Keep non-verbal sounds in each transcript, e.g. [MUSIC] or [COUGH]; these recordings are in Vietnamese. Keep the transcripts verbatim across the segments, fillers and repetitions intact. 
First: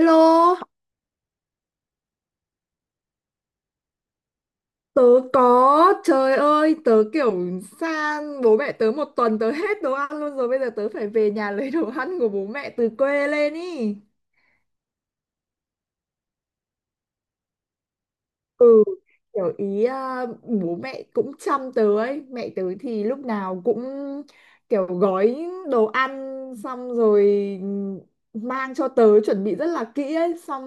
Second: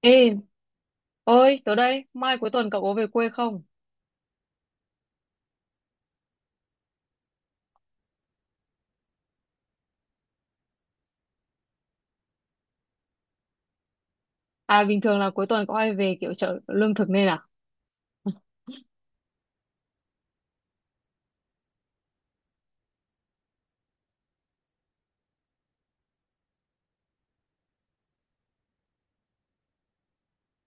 Ê, ơi, tớ đây, mai cuối tuần cậu có về quê không? tớ có, trời ơi, tớ kiểu sang bố mẹ tớ một tuần tớ hết đồ ăn luôn rồi, bây giờ tớ phải về nhà [LAUGHS] lấy đồ ăn của bố mẹ từ quê lên ý. À, bình thường là cuối tuần có hay về kiểu chợ lương thực nên à? Ừ, kiểu ý à, bố mẹ cũng chăm tớ ấy, mẹ tớ thì lúc nào cũng kiểu gói đồ ăn xong rồi mang cho tớ, chuẩn bị rất là kỹ ấy, xong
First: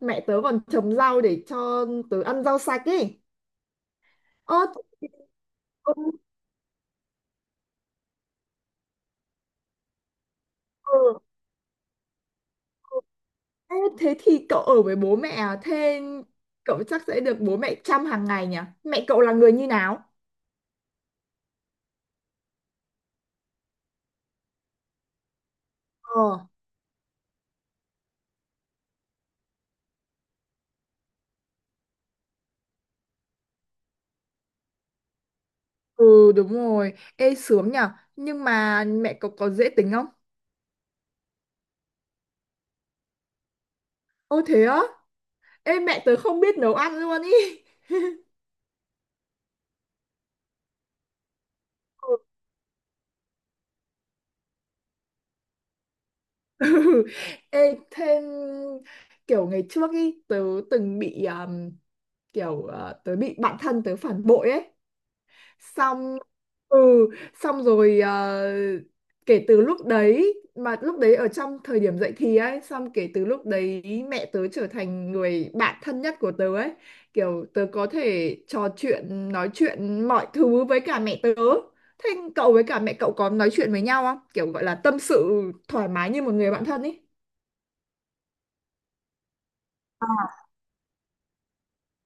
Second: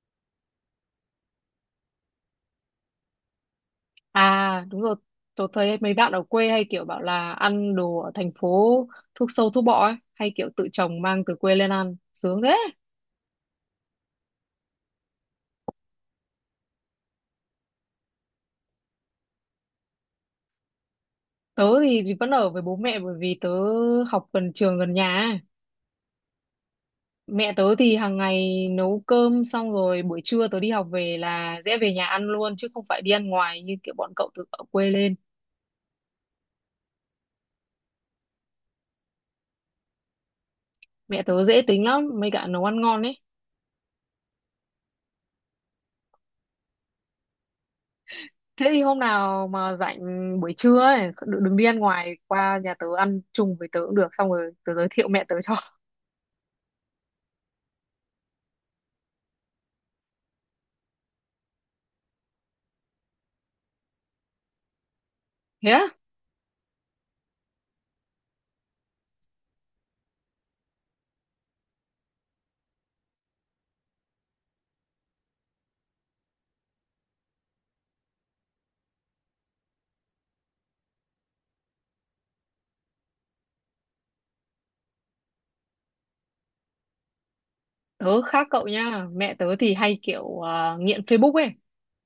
mẹ tớ còn trồng rau để cho tớ ăn rau sạch ấy. Ơ, À, đúng rồi, tớ thấy mấy bạn ở quê hay kiểu bảo là ăn đồ ở thành phố thuốc sâu thuốc bọ ấy, hay kiểu tự trồng ừ. mang từ quê lên ăn, sướng thế. Ê, thế thì cậu ở với bố mẹ à? Thế cậu chắc sẽ được bố mẹ chăm hàng ngày nhỉ? Mẹ cậu là người như nào? Tớ thì thì vẫn ở với bố mẹ bởi vì tớ học gần trường gần nhà ấy. Ờ, Mẹ tớ thì hàng ngày nấu cơm xong rồi buổi trưa tớ đi học về là dễ về nhà ăn luôn chứ không phải đi ăn ngoài như kiểu bọn cậu từ ở quê lên. ừ đúng rồi. Ê sướng nhỉ? Nhưng mà mẹ cậu có dễ tính không? Mẹ tớ dễ tính lắm, mấy cả nấu ăn ngon ấy. Ô thế á? Ê mẹ tớ không biết nấu ăn luôn ý. [LAUGHS] Thế thì hôm nào mà rảnh buổi trưa ấy đừng đừng đi ăn ngoài qua nhà tớ ăn chung với tớ cũng được, xong rồi tớ giới thiệu mẹ tớ cho. Ừ. Ê thêm kiểu ngày trước ý tớ từng bị um, kiểu uh, tớ bị bạn thân tớ phản bội ấy. [LAUGHS] Thế á? Xong ừ xong rồi ờ, kể từ lúc đấy, mà lúc đấy ở trong thời điểm dậy thì ấy, xong kể từ lúc đấy mẹ tớ trở thành người bạn thân nhất của tớ ấy, kiểu tớ có thể trò chuyện nói chuyện mọi thứ với cả mẹ tớ. Thế cậu với cả mẹ cậu có nói chuyện với nhau không, kiểu gọi là tâm sự thoải mái như một người bạn thân ấy? Tớ khác cậu nha, mẹ tớ thì hay kiểu à, nghiện Facebook ấy,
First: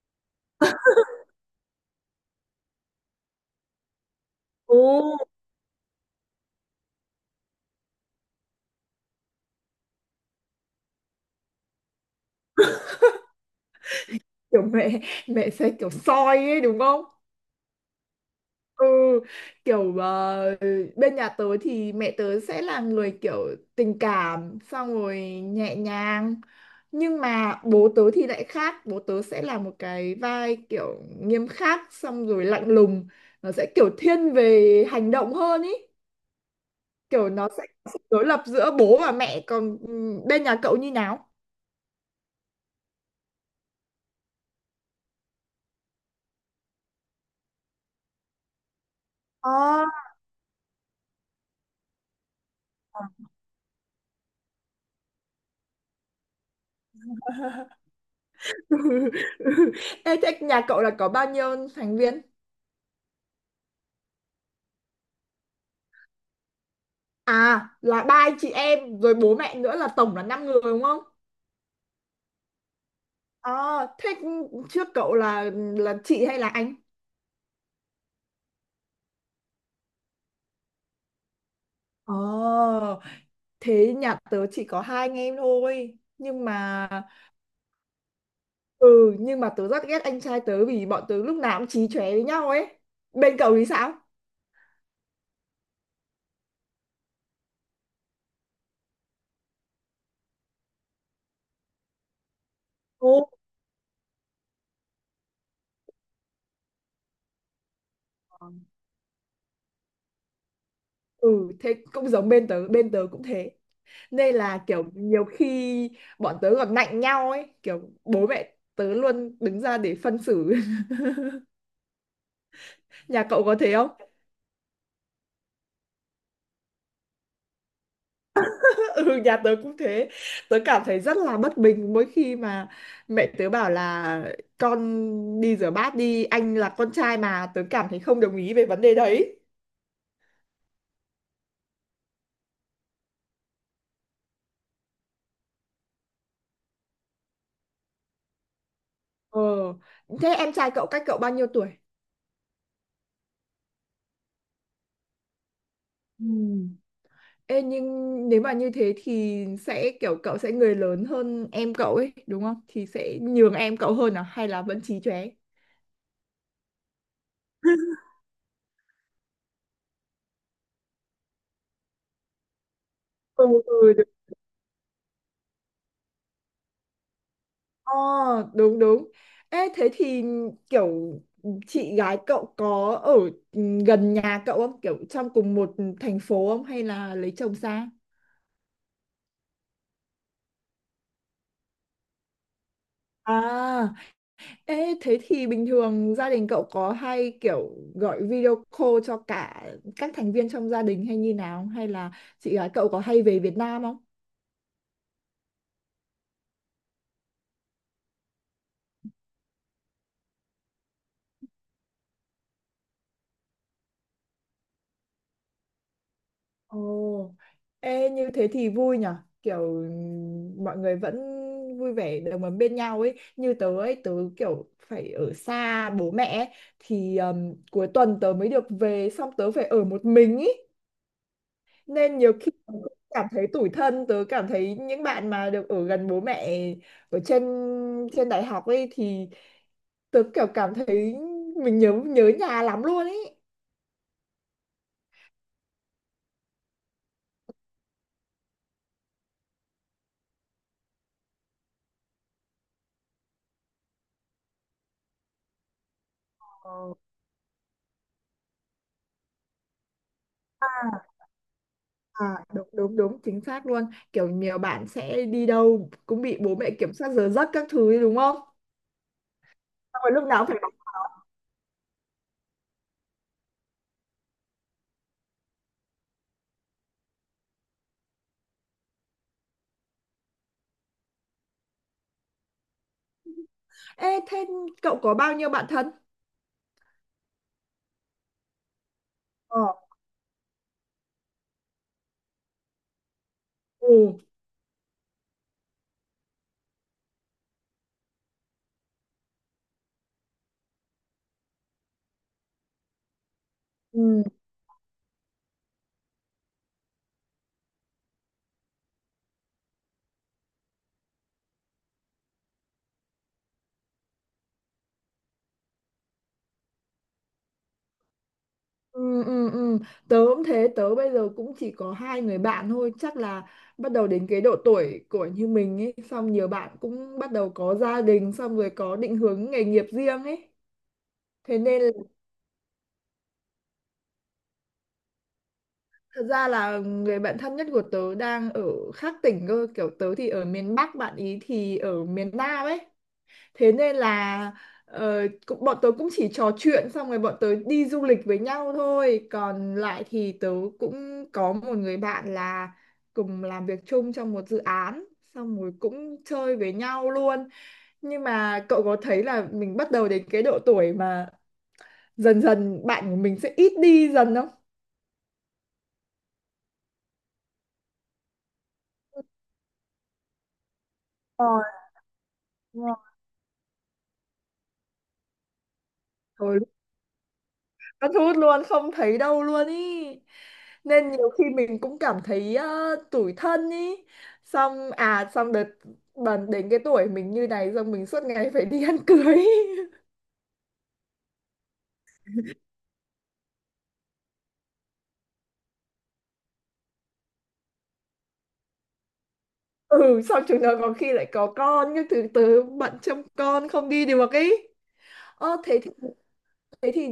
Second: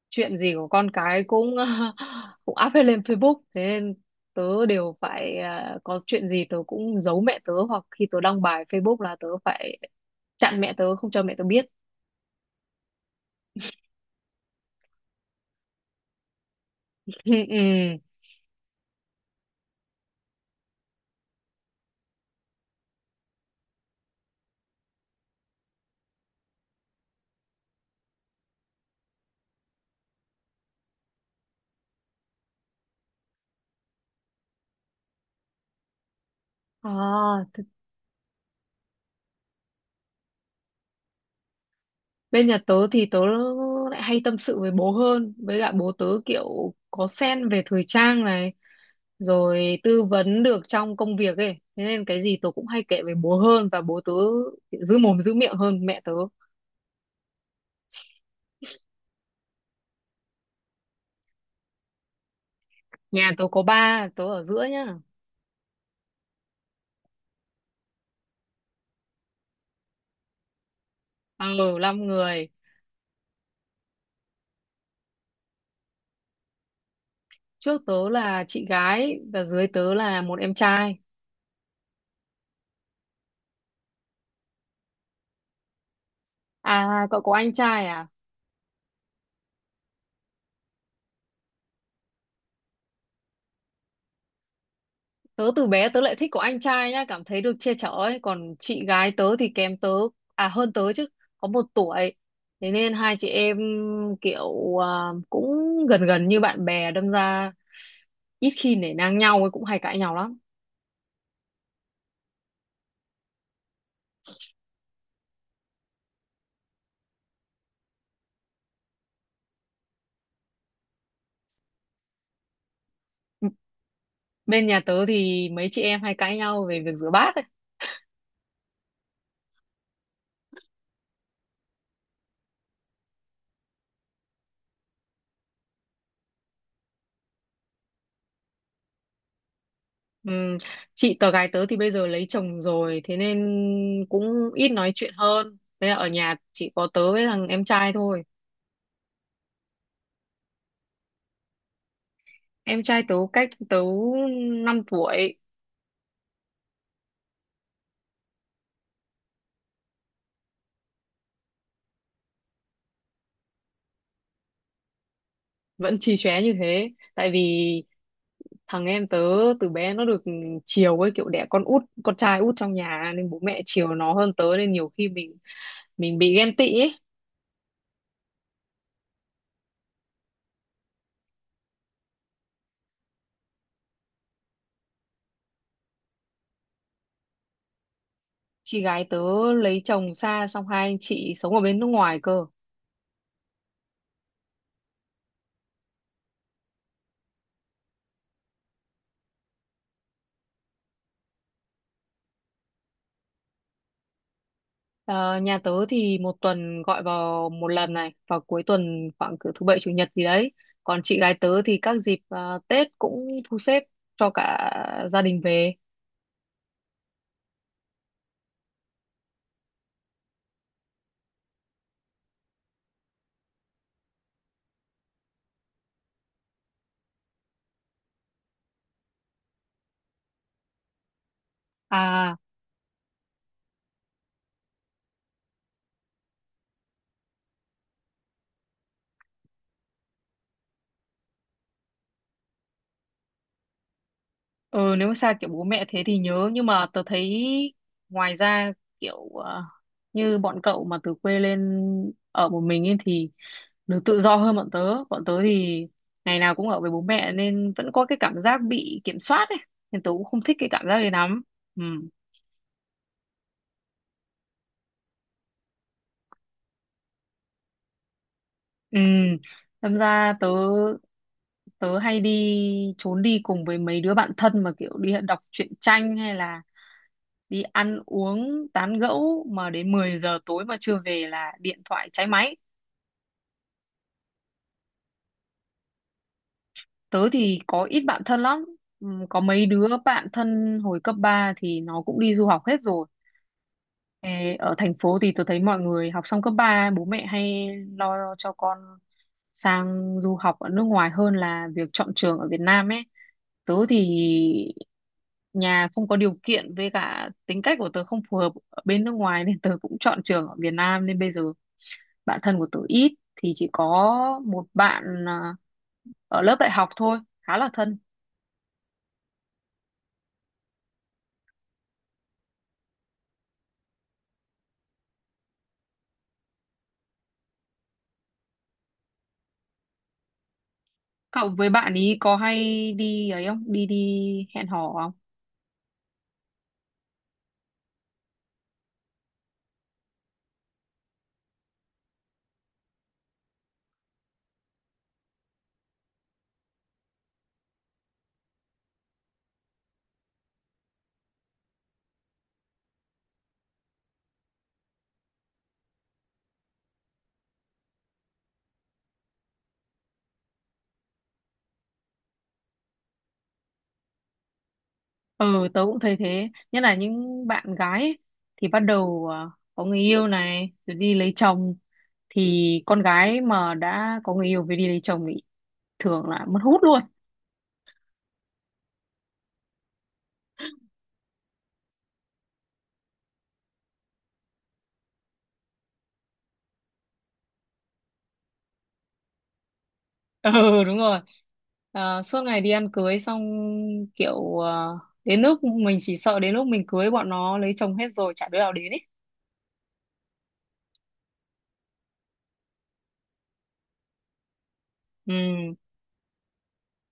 chuyện gì của con cái cũng [LAUGHS] cũng up hết lên Facebook, thế nên tớ đều Ồ, phải à, có chuyện gì tớ cũng giấu mẹ tớ, hoặc khi tớ đăng bài Facebook là tớ phải chặn mẹ tớ không cho mẹ tớ biết. kiểu mẹ mẹ sẽ kiểu soi ấy đúng không? [LAUGHS] Ừ, ừ. Ừ, kiểu ờ, bên nhà tớ thì mẹ tớ sẽ là người kiểu tình cảm, xong rồi nhẹ nhàng, nhưng mà bố tớ thì lại khác, bố tớ sẽ là một cái vai kiểu nghiêm khắc, xong rồi lạnh lùng, nó sẽ kiểu thiên về hành động hơn ý, kiểu À, nó sẽ có sự đối lập giữa bố và mẹ. Còn ừ, bên nhà cậu như nào? bên nhà tớ thì tớ lại hay tâm sự với bố hơn. Với cả bố tớ kiểu có sen về thời trang này. Rồi À. tư vấn được trong công việc ấy. Thế nên cái gì tớ cũng hay kể với bố hơn. Và bố tớ kiểu giữ mồm giữ miệng hơn mẹ tớ. [LAUGHS] Ê, thế nhà cậu là có bao nhiêu thành viên? Nhà tớ có ba, tớ ở giữa nhá. À là ba anh chị em rồi bố mẹ nữa là tổng là năm người đúng không? Ừ, năm người. Ờ thế trước cậu là là chị hay là anh? Trước tớ là chị gái và dưới tớ là một em trai. Ờ thế nhà tớ chỉ có hai anh em thôi nhưng mà À, cậu có anh trai à? ừ nhưng mà tớ rất ghét anh trai tớ vì bọn tớ lúc nào cũng chí chóe với nhau ấy. Bên cậu thì sao? Tớ từ bé tớ lại thích của anh trai nhá, cảm thấy được che chở ấy. Còn chị gái tớ thì kém tớ, à hơn tớ chứ, có một tuổi. Thế nên Ồ. hai chị em kiểu à, cũng gần gần như bạn bè, đâm ra ít khi nể nang nhau ấy, cũng hay cãi nhau lắm. Ừ thế cũng giống bên tớ, bên tớ cũng thế, nên là kiểu nhiều khi bọn tớ còn nạnh nhau ấy, kiểu bố mẹ tớ luôn đứng ra để phân xử. [LAUGHS] Nhà cậu có thế không? Bên nhà tớ thì mấy chị em hay cãi nhau về việc rửa bát ấy. [LAUGHS] Ừ, nhà tớ cũng thế. Tớ cảm thấy rất là bất bình mỗi khi mà mẹ tớ bảo là con đi rửa bát đi, anh là con trai, mà tớ cảm thấy không đồng ý về vấn đề đấy. Ừm, Chị tớ gái tớ thì bây giờ lấy chồng rồi, thế nên cũng ít nói chuyện hơn. Thế là ở nhà chỉ có tớ với thằng em trai thôi. Ờ, thế em trai cậu cách cậu bao nhiêu tuổi? Em trai tớ cách tớ năm tuổi. Ừ. Ê, nhưng nếu mà như thế thì sẽ kiểu cậu sẽ người lớn hơn em cậu ấy, đúng không? Thì sẽ nhường em cậu hơn à hay là vẫn chí chóe? Vẫn chì chóe như thế tại vì [LAUGHS] thằng em tớ từ bé nó được chiều ấy, kiểu đẻ con út con trai út trong nhà nên bố Ừ, mẹ chiều ừ, nó hơn tớ, nên nhiều khi mình mình bị ghen tị ấy. ờ, đúng đúng. Ê, thế thì kiểu chị gái cậu có ở ừ, gần nhà cậu không? Kiểu trong cùng một thành phố không? Hay là lấy chồng xa? Chị gái tớ lấy chồng xa, xong hai anh chị sống ở bên nước ngoài cơ. À, ê, thế thì bình thường gia đình cậu có hay kiểu gọi video call cho cả các thành viên trong gia đình, hay như nào? Hay là chị gái cậu có hay về Việt Nam không? Ờ, nhà tớ thì một tuần gọi vào một lần này, vào cuối tuần khoảng cỡ thứ bảy chủ nhật gì đấy, còn chị gái tớ thì các dịp ờ, Tết cũng thu xếp cho cả gia đình về. Ồ, ê như thế thì vui nhở. Kiểu ừm, mọi người vẫn vui vẻ đồng ấm bên nhau ấy. Như tớ ấy, tớ kiểu phải ở xa bố mẹ ấy, thì ừm, cuối tuần tớ mới được về xong tớ phải ở một mình ấy. Nên nhiều À, khi tớ cũng cảm thấy tủi thân, tớ cảm thấy những bạn mà được ở gần bố mẹ ở trên trên đại học ấy thì tớ kiểu cảm thấy mình nhớ nhớ nhà lắm luôn ấy. ừ, nếu mà xa kiểu bố mẹ thế thì nhớ, nhưng mà tớ thấy ngoài ra kiểu ờ, như bọn cậu mà từ quê lên ở một mình ấy thì được tự do hơn bọn tớ, bọn tớ thì ngày nào cũng ở với bố mẹ nên vẫn có cái cảm giác bị kiểm soát ấy, nên tớ cũng không thích Ờ. cái cảm giác đấy lắm. Ừ, À, đúng đúng đúng, chính xác luôn, kiểu nhiều bạn sẽ đi đâu cũng bị bố mẹ kiểm soát giờ giấc các thứ ấy, đúng không? ừ, đâm Xong rồi lúc ra nào cũng tớ phải bảo. tớ hay đi trốn đi cùng với mấy đứa bạn thân, mà kiểu đi đọc truyện tranh hay là đi ăn uống tán gẫu mà đến mười giờ tối mà chưa về là điện thoại cháy máy. Ê thế cậu có bao nhiêu bạn thân? Tớ thì có ít bạn thân lắm. Ừm, có mấy Ờ đứa bạn thân hồi cấp ba thì nó cũng đi du học hết rồi. ừ Ê, ở thành phố thì tớ thấy mọi người học xong cấp ba bố mẹ hay lo cho con sang du học ở nước ngoài hơn là việc chọn trường ở Việt Nam ấy, tớ thì ừ nhà không có điều kiện với cả tính cách của tớ không phù hợp ở bên nước ngoài nên tớ cũng chọn trường ở Việt Nam, nên bây giờ bạn thân của tớ ít, thì chỉ có một bạn à, ở lớp đại học thôi khá là thân. ừ ừ ừ. Tớ cũng thế, tớ bây giờ cũng chỉ có hai người bạn thôi, chắc là bắt đầu đến cái độ tuổi của như mình ấy, xong nhiều bạn cũng bắt đầu có gia đình, xong rồi có định hướng nghề nghiệp riêng ấy, Cậu thế với nên. bạn ý có hay đi ấy không, đi đi hẹn hò không? Thật ra là người bạn thân nhất của tớ đang ở khác tỉnh cơ, kiểu tớ thì ở miền Bắc, bạn ý thì ở miền Nam ấy. Thế nên là ờ, cũng- bọn tớ cũng chỉ trò chuyện, xong rồi bọn tớ đi du lịch với nhau thôi. Còn lại thì tớ cũng có một người bạn là cùng làm việc chung trong một dự án, xong rồi cũng chơi với nhau luôn. Nhưng mà cậu có thấy là mình bắt đầu đến cái độ tuổi mà dần dần bạn của mình sẽ ít đi dần không? Ừ, tớ cũng thấy thế, nhất là những bạn gái ấy, thì bắt đầu à, có người yêu này rồi đi lấy Ờ, chồng, thì đúng con gái mà đã có người yêu về đi lấy chồng thì thường là rồi. mất hút luôn. Cắt hút luôn không thấy đâu luôn ý, nên nhiều khi mình cũng cảm thấy ờ, tủi thân ý, xong à xong đợt bần đến cái tuổi mình như này, xong mình suốt ngày phải đi ăn cưới [LAUGHS] ý. Ừ, đúng rồi. Ờ, suốt ngày đi ăn cưới xong kiểu ờ, đến lúc mình chỉ sợ đến lúc mình cưới bọn nó lấy chồng hết rồi chả đứa nào đến ấy. Ừ xong chúng nó có khi lại có con nhưng từ từ bận chăm con không đi được ý. Ừ. Ờ thế thì, thế thì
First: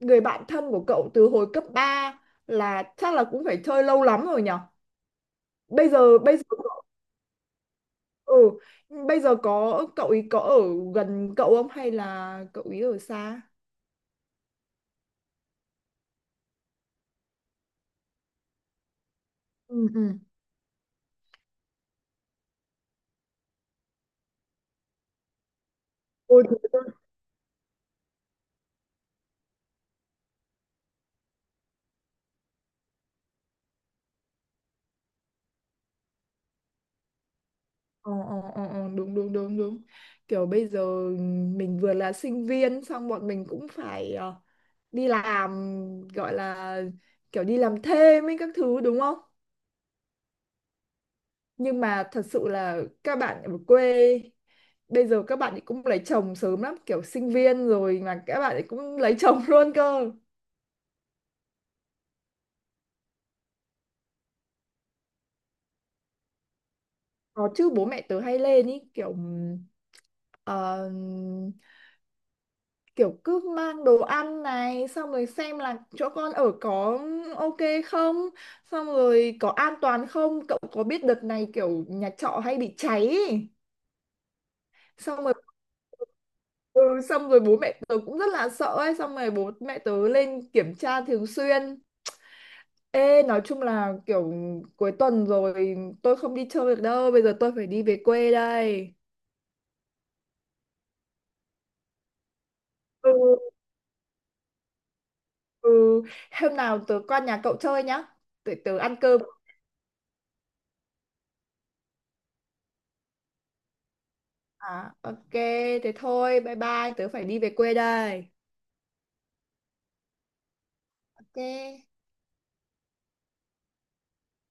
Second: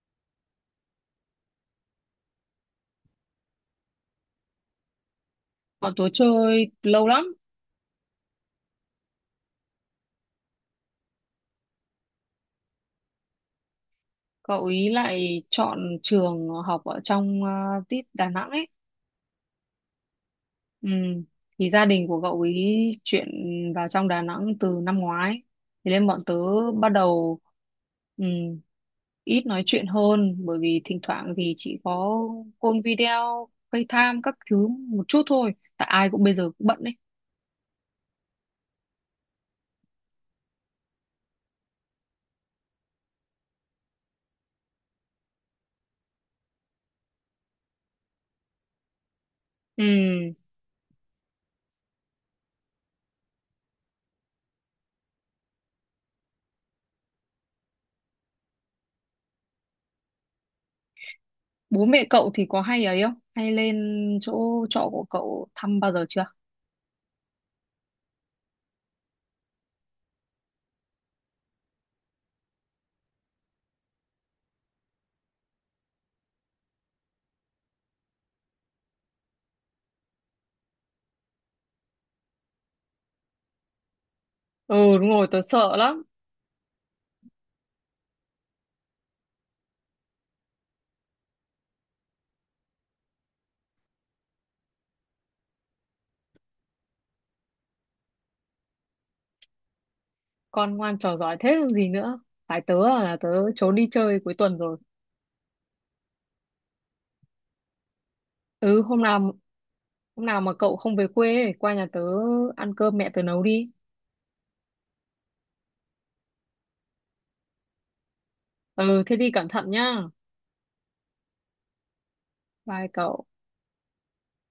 người bạn thân của cậu từ hồi cấp ba là chắc là cũng phải chơi lâu lắm rồi nhở. Bây Bọn tớ giờ bây giờ chơi lâu lắm. Ừ, bây giờ có cậu ý có ở gần cậu không hay là cậu ý ở xa? Cậu ý lại chọn trường học ở trong ờ, tít Đà Nẵng ấy. Ừ ừ. Ừ. Thì gia đình của cậu ý chuyển vào trong Đà Nẵng từ năm ngoái. Thế nên bọn tớ Ôi, thế cơ. bắt đầu ừ, ít nói chuyện hơn, bởi vì thỉnh thoảng thì chỉ có call video, FaceTime các thứ một chút thôi. Tại ai cũng bây giờ cũng bận đấy. Ờ, ờ, ờ, ờ, đúng đúng đúng đúng, kiểu bây giờ mình vừa là sinh viên xong bọn mình cũng phải ờ, đi làm, gọi là kiểu đi làm thêm ấy các thứ, đúng không? Ừ. Nhưng mà thật sự là các bạn ở quê bây giờ các bạn ấy cũng lấy chồng sớm lắm, kiểu sinh viên rồi mà các bạn ấy cũng lấy chồng [LAUGHS] luôn cơ. Bố mẹ cậu thì có hay ấy không? Hay lên chỗ trọ của cậu thăm bao giờ chưa? Có chứ, bố mẹ tớ hay lên ý, kiểu ừm, ờ, kiểu cứ mang đồ ăn này, xong rồi xem là chỗ con ở có ô kê không, xong rồi có an toàn không, cậu có biết đợt này kiểu nhà trọ hay bị cháy ý. Ừ, đúng Xong rồi, rồi tớ sợ lắm. ừ, xong rồi bố mẹ tớ cũng rất là sợ ấy, xong rồi bố mẹ tớ lên kiểm tra thường xuyên. Ê, nói chung là kiểu cuối tuần rồi tôi không đi chơi được đâu, bây giờ tôi phải đi về quê đây. Con ngoan trò giỏi thế còn gì nữa. Phải tớ à, Ừ. là tớ trốn đi chơi cuối tuần rồi. Ừ, hôm nào tớ qua nhà cậu chơi nhá. Tớ, tớ Ừ, ăn hôm cơm. nào Hôm nào mà cậu không về quê ấy, qua nhà tớ ăn cơm mẹ tớ nấu đi. À, ô kê, thế thôi, bye bye, tớ phải đi về quê đây. Ừ, thế đi cẩn thận nhá. ô kê. Bye cậu.